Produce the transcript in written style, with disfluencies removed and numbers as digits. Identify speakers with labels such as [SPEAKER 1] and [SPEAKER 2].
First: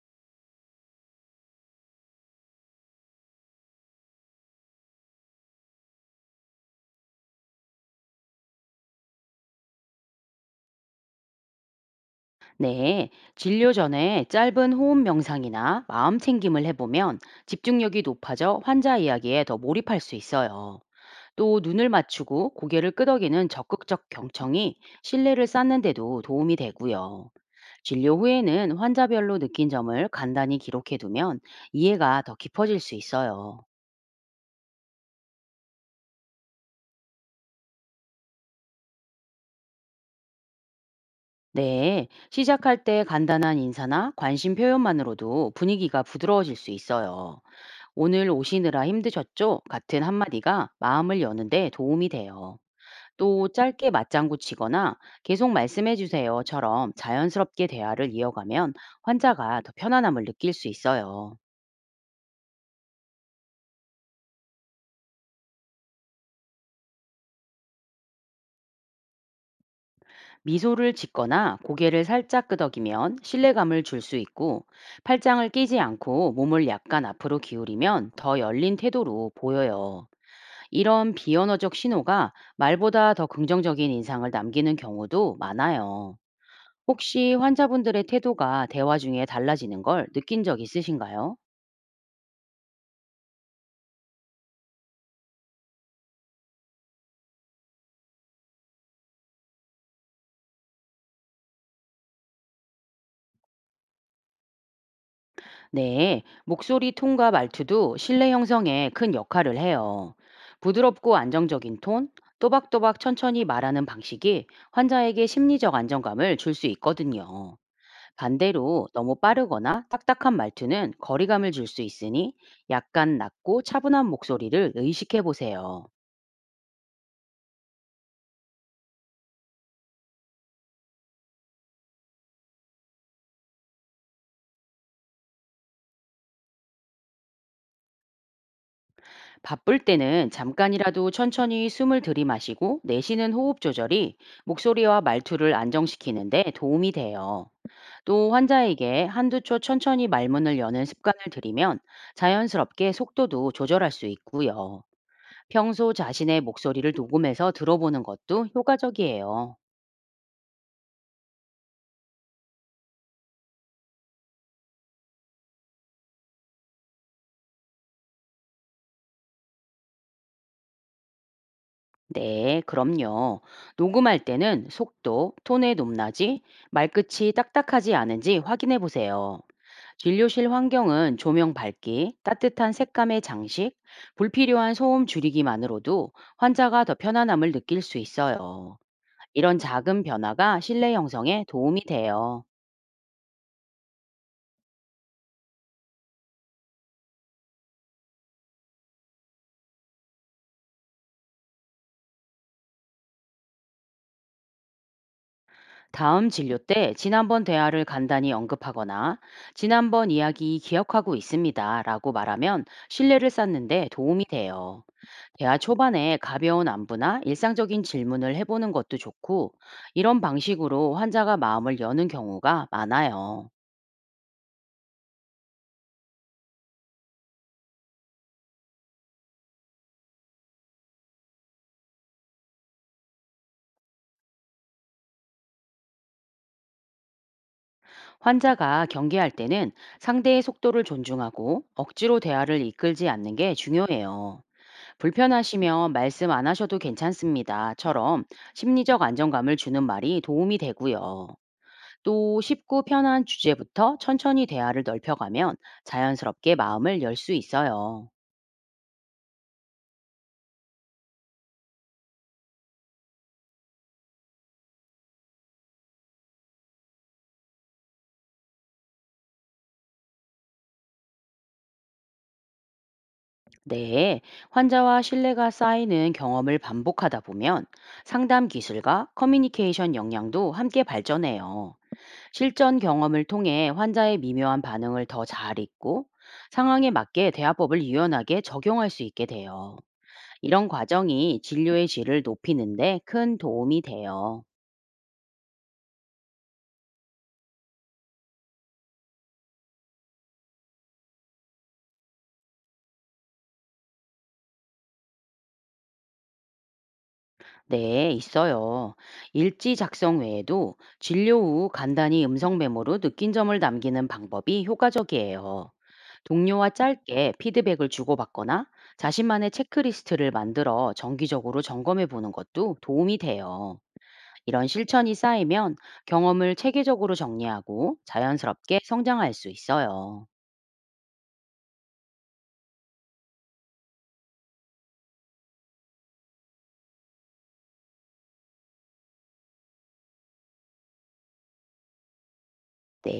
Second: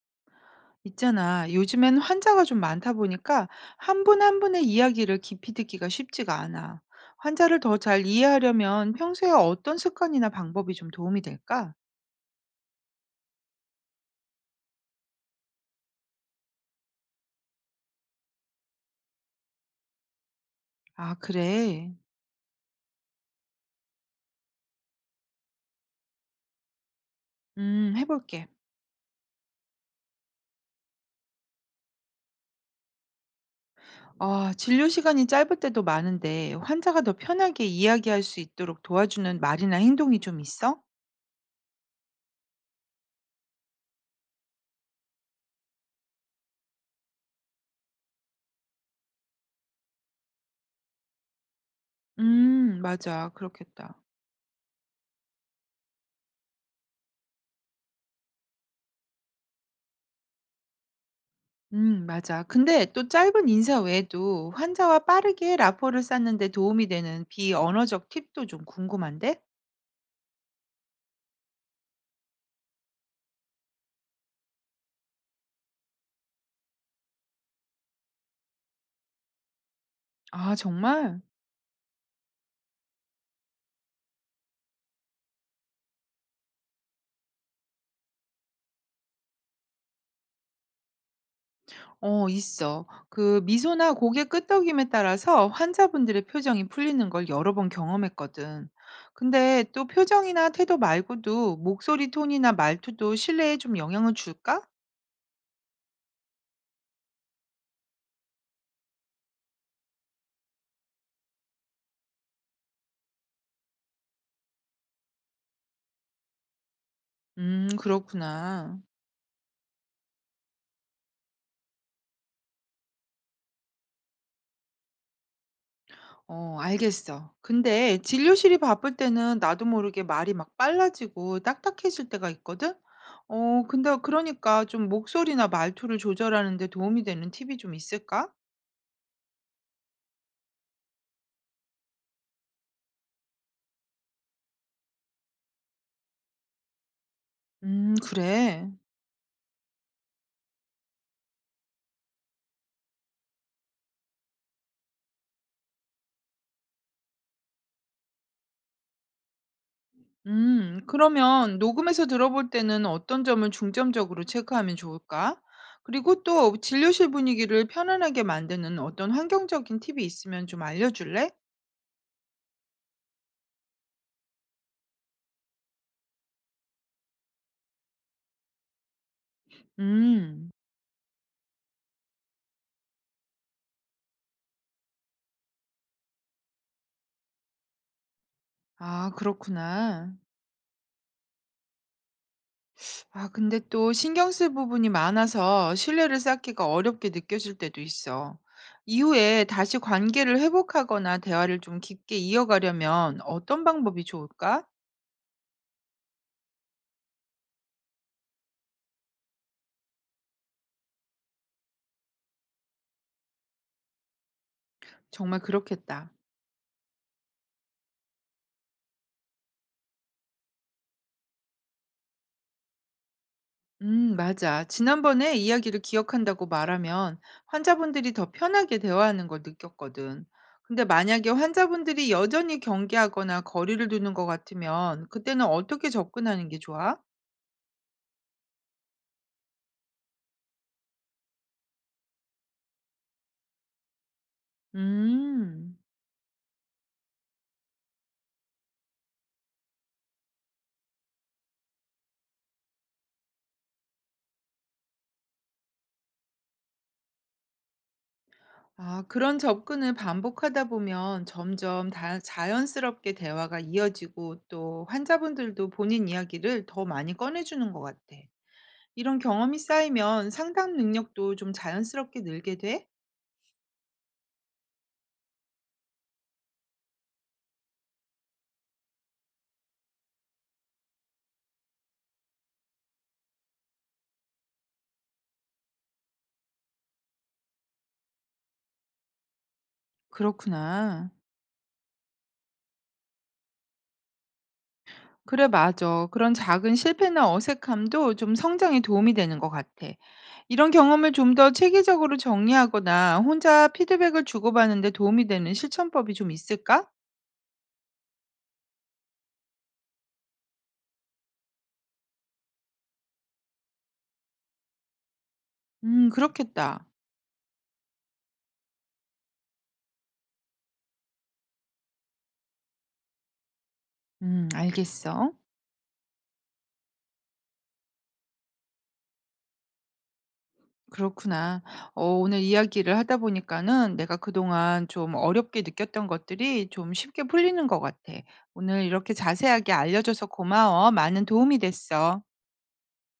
[SPEAKER 1] 있잖아. 요즘엔 환자가 좀 많다 보니까 한 분 한 분의 이야기를 깊이 듣기가 쉽지가 않아. 환자를 더 잘 이해하려면 평소에 어떤 습관이나 방법이 좀 도움이 될까?
[SPEAKER 2] 네, 진료 전에 짧은 호흡 명상이나 마음 챙김을 해보면 집중력이 높아져 환자 이야기에 더 몰입할 수 있어요.
[SPEAKER 1] 아,
[SPEAKER 2] 또 눈을
[SPEAKER 1] 그래.
[SPEAKER 2] 맞추고 고개를 끄덕이는 적극적 경청이 신뢰를 쌓는데도 도움이 되고요. 진료
[SPEAKER 1] 해볼게.
[SPEAKER 2] 후에는 환자별로 느낀 점을 간단히 기록해 두면 이해가 더 깊어질 수 있어요.
[SPEAKER 1] 아, 진료 시간이 짧을 때도 많은데 환자가 더 편하게 이야기할 수 있도록 도와주는 말이나 행동이 좀 있어?
[SPEAKER 2] 네, 시작할 때 간단한 인사나 관심 표현만으로도 분위기가 부드러워질 수 있어요. 오늘 오시느라 힘드셨죠? 같은 한마디가 마음을 여는데 도움이 돼요.
[SPEAKER 1] 맞아.
[SPEAKER 2] 또 짧게
[SPEAKER 1] 그렇겠다.
[SPEAKER 2] 맞장구 치거나 계속 말씀해 주세요처럼 자연스럽게 대화를 이어가면 환자가 더 편안함을 느낄 수 있어요.
[SPEAKER 1] 맞아. 근데 또 짧은 인사 외에도 환자와 빠르게 라포를 쌓는 데 도움이 되는 비언어적 팁도 좀 궁금한데?
[SPEAKER 2] 미소를 짓거나 고개를 살짝 끄덕이면 신뢰감을 줄 수 있고 팔짱을 끼지 않고 몸을 약간 앞으로 기울이면 더 열린 태도로 보여요.
[SPEAKER 1] 아,
[SPEAKER 2] 이런
[SPEAKER 1] 정말?
[SPEAKER 2] 비언어적 신호가 말보다 더 긍정적인 인상을 남기는 경우도 많아요. 혹시 환자분들의 태도가 대화 중에 달라지는 걸 느낀 적 있으신가요?
[SPEAKER 1] 어, 있어. 그 미소나 고개 끄덕임에 따라서 환자분들의 표정이 풀리는 걸 여러 번 경험했거든. 근데 또 표정이나 태도 말고도 목소리 톤이나 말투도 신뢰에 좀 영향을 줄까?
[SPEAKER 2] 네, 목소리 톤과 말투도 신뢰 형성에 큰 역할을 해요. 부드럽고 안정적인 톤, 또박또박 천천히 말하는 방식이 환자에게 심리적 안정감을 줄 수 있거든요.
[SPEAKER 1] 그렇구나.
[SPEAKER 2] 반대로 너무 빠르거나 딱딱한 말투는 거리감을 줄 수 있으니 약간 낮고 차분한 목소리를 의식해 보세요.
[SPEAKER 1] 어, 알겠어. 근데 진료실이 바쁠 때는 나도 모르게 말이 막 빨라지고 딱딱해질 때가 있거든? 어, 근데 그러니까 좀 목소리나 말투를 조절하는 데 도움이 되는 팁이 좀 있을까?
[SPEAKER 2] 바쁠 때는 잠깐이라도 천천히 숨을 들이마시고 내쉬는 호흡 조절이 목소리와 말투를 안정시키는데 도움이 돼요. 또
[SPEAKER 1] 그래.
[SPEAKER 2] 환자에게 한두 초 천천히 말문을 여는 습관을 들이면 자연스럽게 속도도 조절할 수 있고요. 평소 자신의 목소리를 녹음해서 들어보는 것도 효과적이에요.
[SPEAKER 1] 그러면 녹음해서 들어볼 때는 어떤 점을 중점적으로 체크하면 좋을까? 그리고 또 진료실 분위기를 편안하게 만드는 어떤 환경적인 팁이 있으면 좀 알려줄래?
[SPEAKER 2] 네, 그럼요. 녹음할 때는 속도, 톤의 높낮이, 말끝이 딱딱하지 않은지 확인해 보세요. 진료실
[SPEAKER 1] 음,
[SPEAKER 2] 환경은 조명 밝기, 따뜻한 색감의 장식, 불필요한 소음 줄이기만으로도 환자가 더 편안함을 느낄 수 있어요.
[SPEAKER 1] 아,
[SPEAKER 2] 이런 작은
[SPEAKER 1] 그렇구나.
[SPEAKER 2] 변화가 신뢰 형성에 도움이 돼요.
[SPEAKER 1] 아, 근데 또 신경 쓸 부분이 많아서 신뢰를 쌓기가 어렵게 느껴질 때도 있어. 이후에 다시 관계를 회복하거나 대화를 좀 깊게 이어가려면 어떤 방법이 좋을까?
[SPEAKER 2] 다음 진료 때 지난번 대화를 간단히 언급하거나 "지난번 이야기 기억하고 있습니다 라고 말하면 신뢰를 쌓는데 도움이 돼요.
[SPEAKER 1] 정말
[SPEAKER 2] 대화
[SPEAKER 1] 그렇겠다.
[SPEAKER 2] 초반에 가벼운 안부나 일상적인 질문을 해보는 것도 좋고 이런 방식으로 환자가 마음을 여는 경우가 많아요.
[SPEAKER 1] 맞아. 지난번에 이야기를 기억한다고 말하면 환자분들이 더 편하게 대화하는 걸 느꼈거든. 근데 만약에 환자분들이 여전히 경계하거나 거리를 두는 것 같으면 그때는 어떻게 접근하는 게 좋아?
[SPEAKER 2] 환자가 경계할 때는 상대의 속도를 존중하고 억지로 대화를 이끌지 않는 게 중요해요.
[SPEAKER 1] 음.
[SPEAKER 2] "불편하시면 말씀 안 하셔도 괜찮습니다"처럼 심리적 안정감을 주는 말이 도움이 되고요. 또 쉽고 편한 주제부터 천천히 대화를 넓혀가면 자연스럽게 마음을 열 수 있어요.
[SPEAKER 1] 아, 그런 접근을 반복하다 보면 점점 다 자연스럽게 대화가 이어지고 또 환자분들도 본인 이야기를 더 많이 꺼내주는 것 같아. 이런 경험이 쌓이면 상담 능력도 좀 자연스럽게 늘게 돼?
[SPEAKER 2] 네, 환자와 신뢰가 쌓이는 경험을 반복하다 보면 상담 기술과 커뮤니케이션 역량도 함께 발전해요. 실전 경험을 통해 환자의 미묘한 반응을 더 잘 읽고 상황에 맞게 대화법을 유연하게 적용할 수 있게 돼요. 이런
[SPEAKER 1] 그렇구나.
[SPEAKER 2] 과정이 진료의 질을 높이는데 큰 도움이 돼요.
[SPEAKER 1] 그래, 맞아. 그런 작은 실패나 어색함도 좀 성장에 도움이 되는 것 같아. 이런 경험을 좀 더 체계적으로 정리하거나 혼자 피드백을 주고받는 데 도움이 되는 실천법이 좀 있을까?
[SPEAKER 2] 네, 있어요. 일지 작성 외에도 진료 후 간단히 음성 메모로 느낀 점을 남기는 방법이 효과적이에요. 동료와
[SPEAKER 1] 그렇겠다.
[SPEAKER 2] 짧게 피드백을 주고받거나 자신만의 체크리스트를 만들어 정기적으로 점검해 보는 것도 도움이 돼요. 이런 실천이
[SPEAKER 1] 알겠어.
[SPEAKER 2] 쌓이면 경험을 체계적으로 정리하고 자연스럽게 성장할 수 있어요.
[SPEAKER 1] 그렇구나. 어 오늘 이야기를 하다 보니까는 내가 그동안 좀 어렵게 느꼈던 것들이 좀 쉽게 풀리는 것 같아. 오늘 이렇게 자세하게 알려줘서 고마워. 많은 도움이 됐어.
[SPEAKER 2] 네.